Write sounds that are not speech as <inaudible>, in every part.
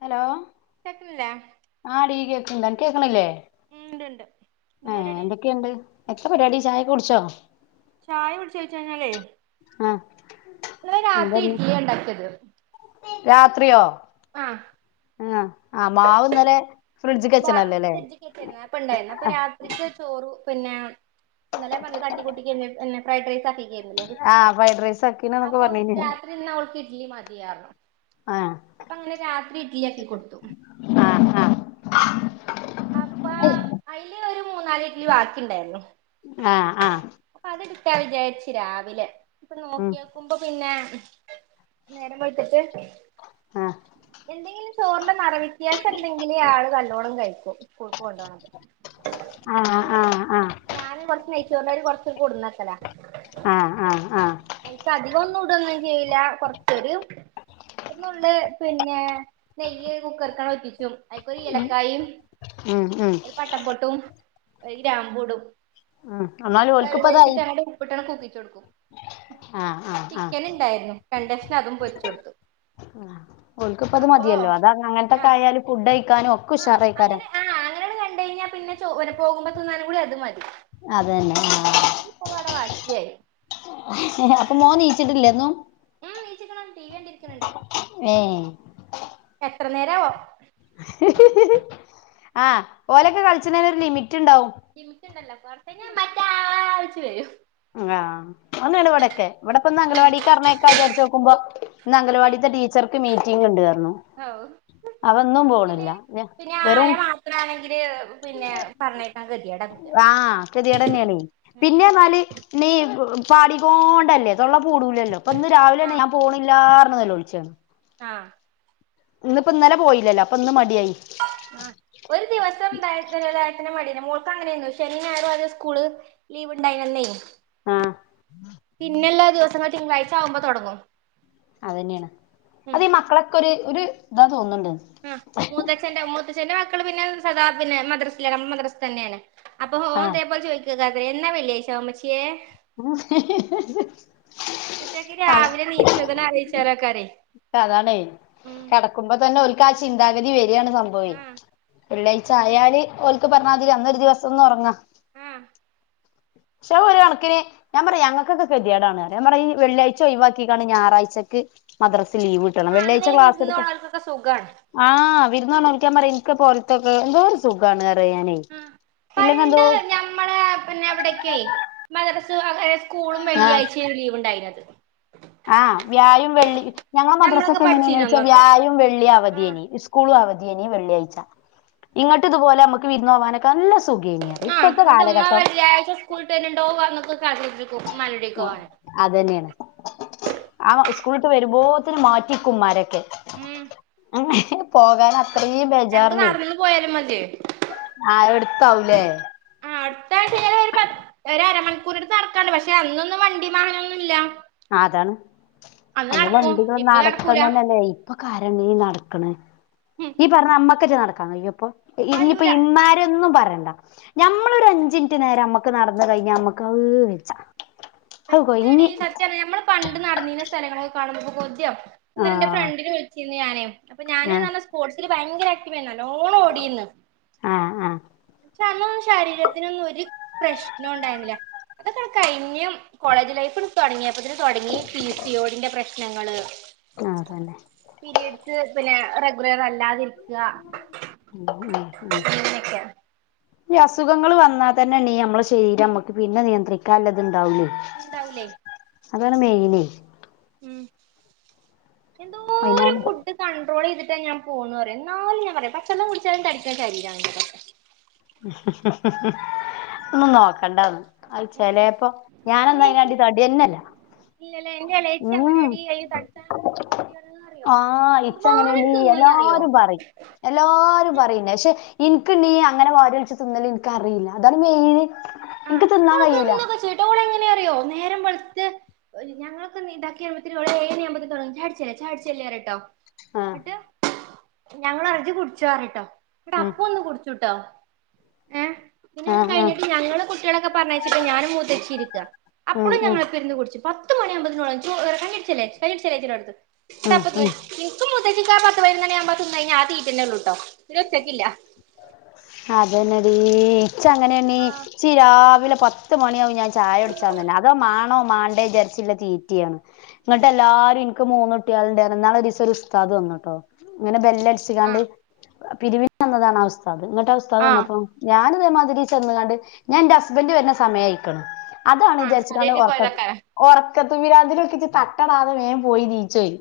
Hello കെക്കണില്ലേ ആടീ കേക്കുന്നുണ്ട് അനക് കേകുന്നിലെ ഉം ഇണ്ട്ണ്ട് എന്താ ആ പരിപാടി എന്തൊക്കെയുണ്ട് എത്താ പരിപാടി ചായ ഒക്കെ കുടിച്ചോ ചായ കുടിചോ ചോച് കഴിഞാലെയ് ആഹ് ഇന്നലെ രാത്രി ഇഡ്ഡലിയ ഉണ്ടാക്കിയത് രാത്രിയോ ആഹ് ആഹ് മാവ്ന്നലെ ബാക്കി ഫ്രൈഡേജ് ക്ക് വെച്ചികെന്നു അപ്പ ഇണ്ടായിരുന്ന അപ്പൊ രാത്രിക്ക് ചോറു പിന്നെ ഇന്നലെ ഞാൻ പറഞ്ഞലെ തട്ടികുട്ടികെന്നു പിന്നെ ഫ്രൈഡ് റൈസ് ആക്കിക്കർന്നിലെ ആ ഫ്രൈഡ് റൈസ് ആക്കീണ്ന്നൊക്കെ അപ്പോ പറഞ്ഞീനില്ലേ രാത്രി ഇന്ന് അവൾക്ക് ഇഡ്ലി മതി പറഞ്ഞു ആ അപ്പൊ അങ്ങനെ രാത്രി ഇഡ്ലി ആക്കി കൊടുത്തു ആ അപ്പ അതില് ഒരു മൂന്നാല് ഇഡ്ഡലി ബാക്കി ഉണ്ടായിരുന്നു ആഹ് ആഹ് അപ്പൊ അത് എടുക്കാ വിചാരിച്ചു രാവിലെ ഇപ്പൊ ഉം നോക്കിയ കുമ്പോ പിന്നെ നേരം വെളുത്തിട്ട് ആഹ് എന്തെങ്കിലും ചോറിന്റെ നിറ വ്യത്യാസം ഉണ്ടേങ്കിൽ ആള് നല്ലോണം കഴിക്കും സ്കൂൾക്ക് കൊണ്ടോണത് ആ ആ പിന്നെ ഞാനും കൊറച്ച് നയിച്ചോറിന്റരി കൊറച്ച് കൊടുന്നക്കല ആഹ് ആഹ് അയിക്ക് അധികം ഒന്നും ഇടൊന്നും ചെയ്ല കൊറച്ച് ഒരു നുള്ള് പിന്നെ നെയ്യ് കുക്കർക്കണ് ഉറ്റിച്ചു അയിൽക്കൊര് എലക്കായും ഉം ഉം ഒരു പട്ടപൊട്ടും ഒരു ഗ്രാമ്പൂടും. ആഹ് എന്നാലും ഓൽക്ക്പ്പതായി വെള്ളയ്ച്ച്ട്ട്ങ്ങട്ട് ഉപ്പിട്ടണ് കൂക്കിചോട്കും ആ ആ ആ ചിക്കൻ ണ്ടായ്രുന്നു. രണ്ടഷ്ണം അതും പൊരിച്ച്ടുത്ത്. ഓൽക്ക്പത് മതിഅല്ലോ അത ആ അങ്ങൻത്തെക്ക ആയാല് ഫുഡ്ഴിക്കാനും ഒക്കെ ഉഷാറയ്ക്കാരം ആഹ് അങ്ങനാണ് കണ്ട കഴിഞ്ഞാ പിന്നെ ചോ പോകുമ്പോ തിന്നാനു കൂടി അത് മതി. അതെന്നെ ആഹ് പ്പൊ വടെ വാക്ക്യായ്. അപ്പൊ മോ ണീച്ചിട്ടില്ലെന്നും മ് ണീച്ക്ണ് ടി വി കണ്ടിരിക്ക്‌ണ് ണ്ട് ഏഹ് എത്ര നേരവോ? ആഹ് ഓലൊക്കെ കളിച്ച്ണെന് ഒര് ലിമിറ്റ്ണ്ടാവും. ലിമിട്ടണ്ടല്ലോ കൊറച്ചഞാ ഇമ്മറ്റാ വിളിച്ച് വരും. ആഹ് ഒന്ന് ണവടെക്കെ. ഇവടെപ്പന്ന് അഗലവാടി കർണൈക്ക ചാര്ചോക്കുമ്പോ ഇന്ന് അഗലവാടീത്തെ ടീച്ചർക്ക് മീറ്റിംഗ്ണ്ട്ർണു. ഔഹ് പിന്നെ പിന്നെ ആയ വെറും മാത്ര ആണെങ്കില് പിന്നെ പറഞ്ഞയക്കാ ഗതിടെ കുട്ടികളെ ഗെതിടെന്നണെ പിന്നെ ന്നാല് നീ പാടികൊണ്ടല്ലേ തൊള്ള പൂടൂലല്ലോ പ്പന്ന് രാവിലെന്നെ ആഹ് ഞാ പോണില്ലാർണ് നോലോൾചാണ് ആഹ് ഇന്ന് പ്പൊ ഇന്നലെ പോയില്ലല്ലോ അപ്പൊന്ന് മടിയായി ആഹ് ഒരു ദിവസം ടയതിന് ടയത്തിന് മടിന്നെ മോൾക്ക് അങ്ങനെന്ന് ശനി ഞായർ ഒരു സ്കൂള് ലീവ് ണ്ടായ്നല്ലേ ആഹ് പിന്നെല്ലാ ദിവസങ്ങളു തിങ്കളാഴ്ച ആവുമ്പോ തൊടങ്ങും അതെന്നെണ് ഉം അതീ മക്കളൊക്കെ ഒരു ഒരു ഇതാ തോന്ന്ണ്ട് ആഹ് മൂത്തച്ഛന്റെ മൂത്തച്ഛന്റെ മക്കള് പിന്നെ സദാ പിന്നെ മദ്രസില്ണ് മദ്രസ് തന്നെണ് അപ്പൊ ആഹ് പോ ചോയ്ക്കാത്രെ എന്നാ വെള്ളി ആഴ്ച വാ ഉമ്മച്യേ ഇത്തെക്ക് രാവിലെ നീച്ച്ണത് ആലോയ്ച്നെകാരെ പ്പ അതാണെ കടക്കുമ്പോ തന്നെ ഓ കാ ചിന്താഗതി വെരാണ് സംഭവെ ആഹ് വെള്ളിആഴ്ച അയാല് ഓൽ ക്ക് പറണാതിരി അന്നൊരു ദിവസോന്ന് ഒറങ്ങാ ആഹ് ക്ഷെ ഒരണക്കിന് ഞാ പറയാ ഞങ്ങകൊക്കെ കെതിടാണ് ഞാ പറയു ഈ വെള്ളിയാഴ് ഒഴവാക്കിക്കാണ് ഞായറാഴ്ചക്ക് മദ്രസ് ലീവ് ട്കണം വെള്ളിയാഴ്ച അന്നേ ക്ലാസ് എട്കാ വിരുന്നോണോൽക്കൊക്കെ സുഖാണ് ആഹ് വിരുന്നൊണോക്കാ പറയും എൻക്ക് പോ ഓൽകെക്കെ എന്തോര് സുഖാണ്റയാ ഞാനെ ആഹ് ഇല്ലെങ്ക എന്തോ മദ്റസും അ സ്കൂളും ആഹ് വെള്ളിയായ്ചാണ് ലീവ് ണ്ടായിര്ന്നത് ആഹ് വ്യായും വെള്ളി ഞങ്ങളെ ഞമ്മളൊക്കെ മദ്രാസൊക്കെ പഠിച്ചീനു എങ്ങനെണ്ചാ അന്നൊക്കെ വ്യായും വെള്ളീം അവധി ആഹ് അനി സ്കൂളും അവധി ഏനി വെള്ളിയാഴ്ച ഇന്നട്ട ഇതുപോലെ അമക്ക് വിര്ന്നൊവാനൊക്കെ നല്ല സുഖേനിയ ആഹ് ന്ന്ട്ട് മ്മ വെള്ളിആയാഴ്ച സ്കൂൾ ട്ടെര്ണ്ടോ <unintelligible> ഇമ്മന്റ ഈട്ടിക്കോവാന് അതന്നെയാണ് ആഹ് സ്കൂൾട്ട് വെരുമ്പോത്തിന് മാറ്റിക്കുമ്മാരൊക്കെ ഉം ഹെ പോകൻ ആഹ് അത്രേം ഞങ്ങക്ക് ബേജാർലെ നടന്ന് പോയാലും മതിയേ ആഹ് എടുത്താവുലെ ആഹ് അടുത്ത ആഴ്ച്ച ഏറ്യാലൊര് പത് ഒരരമണിക്കൂർട്ത്ത് അട്ക്കാണ്ട് പക്ഷെ അന്നൊന്നും വണ്ടിം വാഹനന്നുംല്ല ആഹ് അതാണ് അന്ന് വണ്ടികളൾ ഇപ്പൊ നടത്തം നടക്കൂല തന്നെല്ലേയ് പ്പൊകൊരണ് നടക്ക്ണ് ഉം ഈ പറഞ്ഞ മ്മക്കെജ്ജ നടക്കാകയ്യോപ്പൊ ഇഞ്ഞിപ്പോ കയ്യൂല ഇമ്മാരെന്നും പറയണ്ട ഞമ്മളൊരു അഞ്ചിൻറ്റ് നേരം നമ്മക്ക് നടന്ന് കഴിഞ്ഞ നമ്മക്ക് അഹ് വെജ്ജ ഹൊ വെജ്ജെടി കൊയ്ങ്ങി സത്യാണ് ഞമ്മള് പണ്ട് നട്ന്നീന്ന സ്ഥലങ്ങളൊ കാണ്ബൊ കൊത്യകും ആ ഇന്നലെന്റെ ഫ്രണ്ടിന് വിളിച്ചിന് ഞാന് അപ്പൊ ഞാന് ആ ന്നസ്പോർട്സില് ഭയങ്കര ആക്റ്റീവേന്ന് ന്നല്ലോണോടിന്ന് ആഹ് ആഹ് ക്ഷ അന്നൊന്നും ശരീരത്തിനൊന്നും ഒര് പ്രശ്നൊണ്ടായിര്ന്നില്ല അതൊക്കെ കഴിഞ്ഞും കോളേജ് ലൈഫ്ണ്ട് തൊടങ്ങിയപ്പത്ന് തൊടങ്ങി പിസിയോടിന്റെ പ്രശ്നങ്ങള് ആഹ് അതന്നെ പീരിയെഡ്സ് പിന്നെ റെഗുലർ അല്ലാതിരികാ ഉ ഉം ഈ അസുഖങ്ങള് വന്നാതന്നെണീ അമ്മളെ ശരീരം അമ്മക്ക് പിന്നെ നിയന്ത്രിക്കാല്ലത് ണ്ടാവുലെയ് ഇണ്ടാവുലെ അതാണ്‌ മെയിന് ഉം എന്തോ പൈനാല് ന്ത്‌ കണ്ട്രോളെയ്തിട്ടാ ഞാപോന്ന്റിയോ ന്നാലും ഞാൻപറിയ പച്ചെള്ളംകുടിച്ചാലും തടിക്കണ ശരീരാൻന്റേത് ന്നുംനോക്കണ്ടന്ന് അയ് ചെലേപ്പൊ ഞാനൊന്നും അയിന്നാണ്ടി തടിയെനെല്ല്യ ഇല്ലലേ എന്റെ എളേച്ചി അങ്ങനേടി അയ്‌ന് തടിചാൻ <unintelligible> പൂതിയണ്ന്നറിയോ ആഹ് ഇച്ച അങ്ങനെയടി എന്ത്മാതിരിത്തിന്നും ന്നറിയോ എല്ലാരും പറയും എല്ലാരും പറയുന്നെ ക്ഷെ ഇന്ക്ക്ണ്ണി അങ്ങനെ വാരിവൽച്ച് തിന്നല് ഇൻക്കറീല്ല അതാണ് മെയിന് ഇൻക്ക് തിന്നാൻ കഴ്യൂല തോളെങ്ങനെറിയോ നേരം വെൾത്ത് ഒര് ഞങ്ങളൊക്കെന്ന് ഇണ്ടാക്കിവരുമ്പോതീന്ന് ഓള് ഒരുഏഴണിആകുമ്പോതിന് തൊടങ്ങും ചായട്ച്ചല്ലെ ചായട്ച്ചല്ലേറട്ടോ ആഹ് ന്ന്ട്ട് ഞങ്ങളറിം ഇജ്ജ് കുടിചോറിട്ടോ ഉം ന്ന്ട്ടപ്പോന്ന് കുട് ചുട്ടോ ഏഹ് പിന്നെ അത് ആഹ് ആഹ് കഴിഞ്ഞിട്ട് ഞങ്ങള് കുട്ട്യേളെക്കെ പറ്ഞ്ഞയച്ചിട്ട് ഞാനും മുത്തച്ചിരിക്ക ഉം അപ്പളും ഉം ഞങ്ങളൊപ്പര്ന്ന് കുട്ച്ചും പത്ത് മണി ആവുമ്പോതിന്ന് ഓളറിം ചോറ് കഞ്ഞിട്ച്ചല്ലേ കഞ്ഞിട്ച്ചല്ലെച്ച്ടടക്കും ഉം ഇതപോക്ക് ഉം ഇന്ക്കും മൂത്തച്ചിക്കും ആ പത്ത്പെയിനൊന്ന്ണിആഉമ്പ തിന്നഴിഞ്ഞ ആ തീറ്റന്നെ ഉള്ളൂട്ടോ പിനെച്ചയ്ക്കില്ല അതന്നെടി ച്ചങ്ങനേണ്ണി ആഹ് ച്ചിരാവിലെ പത്ത് മണിയാവും ഞാൻ ചായട്ച്ചാൻതന്നെ അതോ മാണോ മാണ്ടെചാർച്ച്ള്ള തീറ്റിയാണ് ഇങ്ങട്ടെ ല്ലാരും ഇന് ക്ക്മൂന്നുട്ടിള്ണ്ടാർന്ന് ഇന്നാളൊരീസം ഒരു ഉസ്താദ് വന്നുട്ടോ ഇങ്ങനെ ബെല്ലെട്ച്ച് കാണ്ട് ആഹ് പിരിവിനന്നതാണ് ആ ഉസ്താദ് ന്ന്ട്ട് ആഹ് ഉസ്താദ് വന്നപ്പോ ഞാനിതെമാതിരീ ചെന്ന്കാണ്ട് ഞാന്റെ ഹസ്ബൻഡറ് വെര്ന്ന സമയായിക്ക്ണ് ആഹ് അതാണ്ജാര്ച്ച്കാണ്ട് അതേറ്റി ഒർക്ക പോയതക്കാരം ഒർക്കത്ത്‌ പിരാന്ത്ല് ചിട്ട് തട്ടടാതെ വേം പോയി നീചെയ്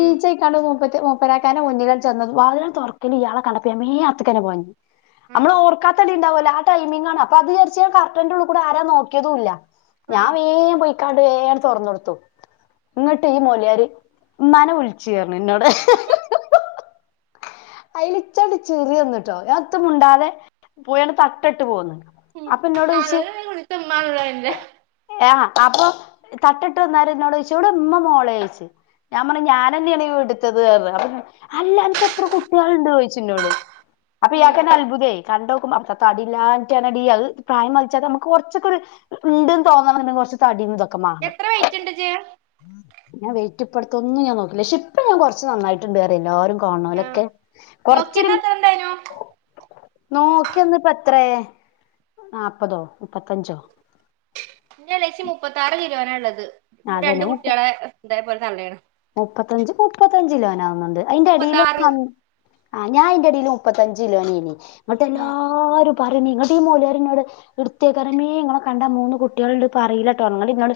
ഉം കണ് മൂപത് മൂപ്പരാക്കാനെ മുന്നില് ചെന്ന്തും വതിലാൻഡ്‌തൊർക്കല്ലിയാളെ കണ്ടപ്പോ മ്മേം അവുത്ക്കെന്നെപോയി ഉം അമ്മളോർക്കാത്തടി ഇണ്ടാവൊല്ല ആ ടൈമിങ്ങാണ് അപ്പൊ അത്ചാർച്ച് കർട്ടന്റെ ഉള്കൂടെ ആരാ നോക്കിതുല്ല ആഹ് ഞാവേം പൊയ്ക്കാണ്ട് വേണ്ട്തൊർന്നോടുത്തു ന്ന്ട്ട്ഈ മോല്യേര് മ്മാനെ വ്ൾച്ച്ർഞ്ന്നോട്‌ അയില് ഇജ്ജാണ്ട് ചിരിയെന്നുട്ടോ ഞാനതും മുണ്ടാതെ പോയാണ്ട്തട്ടട്ട് പോന്നു ഉം അപ്പോന്നോടോയിച്ച് ഞാനൊരു കുളിച്ചമ്മാനുള്ള എന്റെ യെണോ അപ്പൊ തട്ടിട്ട് വന്നാരെഇന്നോടോയിച്ചു ടെമ്മമോളെയ് ഞാംപർഞ്ഞ് ഞാനന്നെണ് വീട്ട്തത് അർഞ് അപ്പ അല്ലഅന്ക്ക് എത്രകുട്ടിയാൾണ്ടോയിച്ചിന്നോട് അപ്പൊ ഉം ഇയാക്കെന്നെ അത്ഭുതേ കണ്ടോക്കുമ്പ അപ്പോ തടില്ലാൻറ്റടി അഹ് പ്രായംമതിച്ചത് നമുക്ക് കൊറ്ച്ചൊകൊരു ണ്ട്ന്ന് തോന്നണം ന്നെണെങ്കിൽ കുറച്ച് തടിയഇതൊക്കെ മാണം എത്ര വെയിറ്റ്ണ്ട് ഇജ്ജ് ഞാൻ വേറ്റപ്പടുത്ത് ഒന്നും ഞാൻ നോക്കില്ല പഷെ ഇപ്പ ഞാൻ കുറച്ച് നന്നായിട്ട്ണ്ട്ന്നറീ എല്ലാരും പോണലൊക്കെ കൊറച്ചൊരു തരും നോക്കിയന്ന്പ്പത്രേ നാപ്പതോ മുപ്പത്തഞ്ചോ ഇന്റളച്ചി മുപ്പത്താറ് കീലോനള്ളത് രണ്ട് അതന്നെ മുപ്പ കുട്ട്യാളെ ഇതേപോലെ തള്ളേണ് മുപ്പത്തഞ്ച് മുപ്പത്തഞ്ചിലോനാവുന്നുണ്ട് അയ്ന്റെ അടിയ്ൽ മുപ്പത്താറ് <unintelligible> ആഹ് ഞാൻന്റെ ടീൽ മുപ്പത്തഞ്ച് കിലോനീനി എന്നട്ടല്ലോ ആര് പറഞ്ഞങ്ങ ഈ മോല്യാരി നോട് ഇട്ത്തേക്ക് പറഞ്ഞു ഇങ്ങളെ കണ്ടാൽ മൂന്ന് കുട്ട്യാൾ ഇണ്ടന്ന് പറീല്ലട്ടോ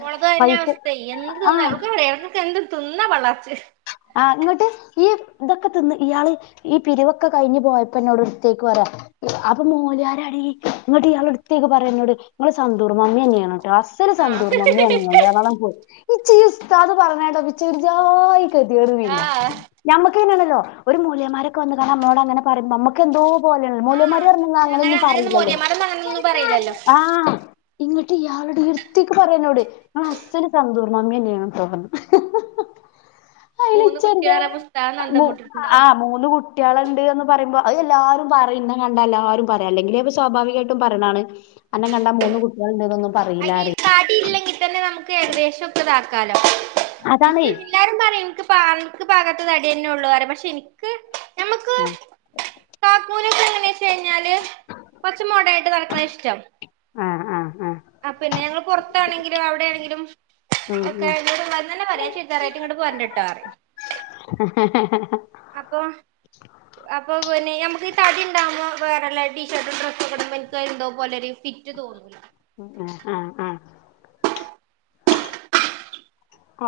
ഓളത് അതന്നെ അവസ്ഥ എന്ത് തിന്നാ അവർക്ക് പറക്കെ എന്ത് തിന്നാ പള്ളർച്ച് ആഹ് ഇങ്ങോട്ട് ഈ ഇതൊക്കെ തിന്ന് ഇയാള് ഈ പിരിവൊക്കെ കഴിഞ്ഞ് പോയപ്പോ എന്നോട് അടുത്തേക്ക് പോരാ അത് മൊല്യരാ ഡീ ഇന്നട്ട് ഇയാള് <unintelligible> ടുത്തേക്ക് പറയന്നോട് നിങ്ങൾ സന്തൂർ മമ്മി തന്നെയാണ് അസ്സൽ സന്തൂർ ആഹ് മമ്മിയാണ് ഇങ്ങക്ക് ന്ന് പറഞ്ഞക്കാണ്ടങ്ങട്ട് പോയി. ഇച്ച് ഈ ഉസ്താദ് പറഞ്ഞത് കേട്ടപ്പോൾ ഓർച്ചാതി ആയി <unintelligible> പിന്നെ നഞമ്മക്ക്നെയാണല്ലോ ഒരു മൊല്യമാരൊക്കെ വന്ന് നമ്മോട് അങ്ങനെ പറയ്മ്പോ <unintelligible> എന്തോ പോല മൊല്യമാരി ആഹ് പറഞ്ഞ അങ്ങനെ അങ്ങനെന്നും അങ്ങനെയൊന്നും പറയില്ലല്ലോ മോരിയന്മാരൊന്നും അങ്ങനൊന്നും പറയില്ലല്ലോ ആഹ് ഇങ്ങിട്ട് ഇയാളുടെ ഇടുത്തേക്ക് പറയാനോട് ഇങ്ങള് അസ്സല് സന്തൂർ അമ്മിന്നെയാണ് ട്ടൊ അയിൽ മൂന്ന് ഇച്ചഞ്ച കുട്ടികളാറ പുസ്തകം നന്തം മുട്ടിട്ടുണ്ടാവും ആഹ് മൂന്ന് കു കുട്ട്യാള്ണ്ട് എന്ന് പറയ്മ്പോ അത് എല്ലാവാരും പറയും ഇന്ന കണ്ടാ എല്ലാവാരും പറയും അല്ലെങ്കിലിൽ ഇപ്പൊ സ്വാഭാവികമായിട്ടും പറയണാണ് അന്ന കണ്ടാ മൂന്ന് കുട്ട്യാൾണ്ടെ ന്നും അയിന് പറീല്ലന്ന് ഈ പറയും തടി <unintelligible> നമുക്ക് ഏകദേശം ഒക്കെ ഇതാകാലോ അതാണേ <unintelligible> എല്ലാരും <unintelligible> <unintelligible> ഭാഗത്ത് തടി തന്നെ ഉള്ളൂ പക്ഷെ എനിക്ക് ഞമുക്ക് ഉം കാകൂനൊക്ക എങ്ങനെ വെച്ച കഴിഞ്ഞാല് കൊറച്ച മോടാനായിട്ട് നടക്കുന്നത് അഹ് ഷ്ടം ആഹ് ആഹ് ആഹ് ആഹ് പിന്നെ ഞങ്ങള്ൾ പുറത്താണെങ്കിലും അവിടെയാണെങ്കിലും ഉം ഉം ഓക്കെട്ടട് വന്ന്ന്നെ പറയാം ചരിച്ചാറേട്ട ഇങ്ങട്ട പോ ഇട്ടാറ <unintelligible> അപ്പം അപ്പൊ പിന്നെ നമുക്ക് ഈ തടി ഉണ്ടാവുമ്പോ വേറെല്ല ടീ ഷർട്ടും ഡ്രസ്സൊക്കെ ടുമ്പോ എനിക്ക് എന്തോ പോലെ ഒരു ഫിറ്റ് ഫിറ്റ് തോന്നുല്ല ഉം ആഹ് ആഹ്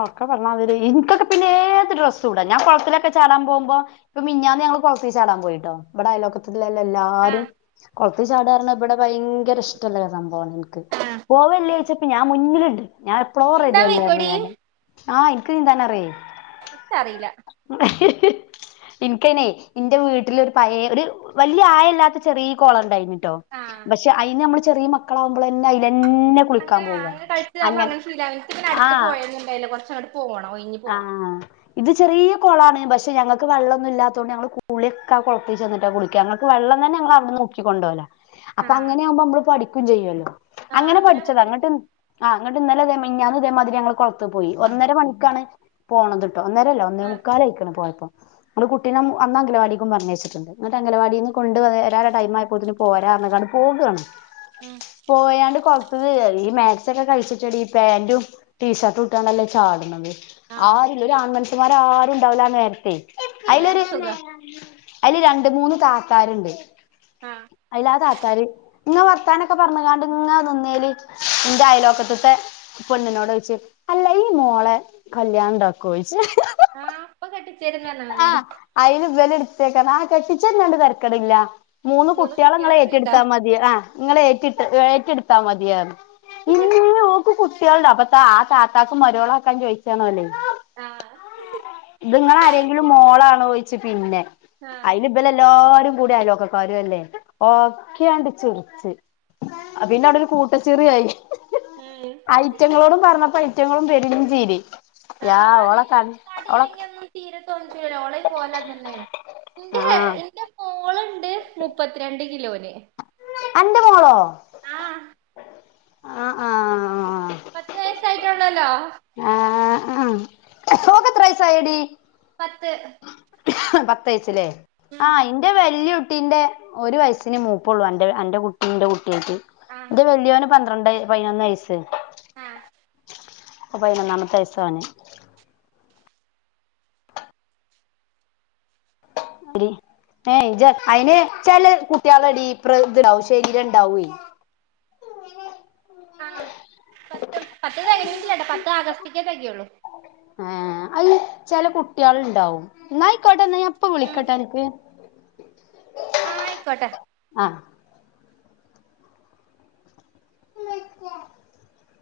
ഓർക്കെ പറഞ്ഞാതി ഇനിക്കൊക്കെ പിന്നെ ഏത് ഡ്രസ്സ് ഇട ഞാൻ കുളത്തിലൊക്കെ ചാ ടാൻ പോകുമ്പോ ഇപ്പം മിന്നാന്ന് ഞങ്ങൾ കുളത്തി ചാടാൻ പോയിട്ടോ ഇവിടെ അയലോക്കത്തില്ല എല്ലാരും ആഹ് കുളത്തി ചാടാ പറഞ്ഞ ഇവിടെ ഭയങ്കര ഇഷ്ടല്ല സംഭവമാണ് എനിക്ക് ആഹ് പോവല്ലേ ചോയിച്ചപ്പ ഞാൻ മുന്നിലുണ്ട് ഞാൻ എപ്പളോ നീന്താൻ റെഡിയാണ് വെയ്ക്കോടി ഞാന് ആഹ് എനിക്ക് നീന്താൻ അറിയേ ഇച്ച അറിയില്ല അ <unintelligible> എനിക്കയിനെ എന്റെ വീട്ടിലരു പയ ഒരു വലിയ ആയല്ലാത്ത ചെറിയ കോളം ഉണ്ടായിന് ട്ടോ ആഹ് പക്ഷെ അയിനു നമ്മള് ചെറിയ മക്കളാാവുമ്പോ തന്നെ <unintelligible> അങ്ങന ആ അങ്ങന കളിച്ച്താകുമ്പോ അങ്ങനെ ശീലാ വും ഇൻക്ക് പിന്നെ അടുത്ത് ആഹ് പൊയ ഒന്നും ഉണ്ടായിരുന്നില്ല കുറച്ച അങ്ങോട്ട പോണോ ഇ ആഹ് ഇത് ചെറിയ കുളാണ് പക്ഷേ ഞങ്ങൾക്ക് വെള്ളൊന്നും ഇല്ലാത കൊണ്ട് ഞങ്ങൾ കുളി ഒക്കെ ആഹ് കുളത്തേ ചെന്നിട്ടാ കുളിക്ക <unintelligible> വെള്ളം തന്നെഞങ്ങളവിടന്ന് മുക്കിക്കണ്ട് പോകല്ല അപ്പൊ ആഹ് അങ്ങനെ ആവുമ്പോ മ്മള് പഠിക്കും ചെയ്യുവല്ലോ ആഹ് അങ്ങനെ അങ്ങനാവുമ്പോ പഠിച്ചത് പഠിക്ക് അങ്ങട്ട് ആഹ് എന്നട്ട് ഇന്നലെ അതേ ഞാനൻ ഇതേമാതിരി ഞങ്ങൾ കൊളത്ത് പോയി ഒന്നര മണിക്കാണ് പോണത് ട്ടോ ഒന്നേരല്ലോ ഒന്നേ ആഹ് മുക്കാലയിക്കണ പോയപ്പോം നമ്മള് കുട്ടീനും അന്ന് അംഗലവാടിക്കും പറഞ്ഞച്ചിട്ടുണ്ട് അംഗവാടിൽന്ന് കൊണ്ട് വരാ ടൈ ആയപ്പോന് പോരാന്ന് കാണ്ട് പോകാണ് ഉം പോയാണ്ട് കൊഴപ്പവില്ല ഈ മാക്സ് ഒക്കെ കളിച്ചിട്ടടി പാന്റും ടീഷർട്ടു ഇട്ടാണ്ടല്ലേ ചാടണത് ആഹ് ആരുല്ല ഒരു ആൺമനുഷ്യമാര് ആരുണ്ടാവില്ലാനേരത്തെ അയ്ലൊരു അങ്ങനാവുമ്പോ സുഖാ അയ്ല് രണ്ട് മൂന്ന് കാക്കാരുണ്ട് ആഹ് അയിലാ കാക്കാര് ഇങ്ങ വർത്താനൊക്കെ പറഞ്ഞുങ്ങാണ്ട് ഇങ്ങ നിന്നേല് എന്റെ അയലോക്കത്തത്തെ പെണ്ണിനോട് ചോയ്ച്ച് അല്ല ഈ മോളെ കല്യാണണ്ടാക്കുവോ ചോയ്ച്ച് ആഹ് അപ്പൊ കെട്ടിച്ചരുന്ന് പറഞ്ഞാ മതിയാനു അയ്ല് ഇവല് എടുത്തേക്ക ആഹ് കെട്ടിച്ചര്ന്നണ്ട് തെരക്കേടില്ല മൂന്ന് കുട്ടികളെ നിങ്ങള് കുട്ട്യാള് ഫ്രീണ്ടാ ഏറ്റെടുത്താ മതി ആഹ് നിങ്ങള് ഏറ്റിട്ട് ഏറ്റെടുത്താ മതിയാർന്നു ഇന്നീ ഓക്ക് കുട്ടികളുണ്ടോ അപ്പ ത്താ ആ താത്താക്ക് മരുമോളാക്കാൻ ചോദിച്ചതാണോല് ആഹ് നിങ്ങള് ആരെങ്കിലും മോളാണോ ചോയിച്ച് പിന്നെ ആഹ് അയ്ന് ഇവരെല്ലാരും കൂടിയ ആയൽവക്ക കാരും അല്ലെ ഒക്കെ അങ്ങട്ട് ചിറിച്ച് അ പിന്നെ അവിടെ ഒരു കൂട്ട ചിറിയായി ഹേയ് അയ്റ്റങ്ങളോടും പറഞ്ഞപ്പ അയ്റ്റങ്ങളും പെരിംഞ്ചീരി യാ ആഹ് അത് ഓളക്കണ് തടി ഓള ഇല്ലെങ്കി ഒന്നും തീരെ തോൽച്ച്വിടാ ഓൽടെം കോലം അത് തന്നെണ് ന്റെ ഹെയർ ആഹ് ന്റെ മോളുണ്ട് മുപ്പത്തിരണ്ട് കിലോന് അന്റെ മോളോ ആഹ് അഹ് ആഹ് പത്ത് വയസ്സായിട്ടൊള്ളല്ലോ ആഹ് ആഹ് ഓക്ക്‌ എത്ര വയസ്സായടി പത്ത് പത്തുയച്ചല്ലേ ഉം ആഹ് എന്റെ വല്യ കുട് ട്ടീന്റെ ഒരു വയസിന് മൂപ്പുള്ളു അന്റ് അന്റെ കുട്ടീ എന്റെ കുട്ടിയായിട്ട് ആഹ് ന്റെ വല്യോന് പന്ത്രണ്ട് പയ്നൊന്ന് വയസ്സ് ആഹ് ഇപ്പോ പൈനൊന്നാമത്തെ വയസ്സ് ഓന് എടി ഏഹ് ജ്ജ് അയ്ന് ച്ചൊല് കുട്ടികള് ഡീപ്ര ഇത്ണ്ടാവും ശരീരണ്ടാകുവേ ആഹ് പത്ത് പത്ത് കഴിഞ്ഞിട്ടില്ലട്ടോ പത്ത് ആഗസ്റ്റിക്കേ കഴിയൊള്ളൂ ആഹ് അയ് ചെല കുട്ടികളുണ്ടാവും ന്നായിക്കോട്ടേ എന്നാ ഞാൻ പ് ഇപ്പ ഉം വിളിക്കട്ട എൻക്ക് ആയിക്കോട്ടെ ആഹ് <inaudible>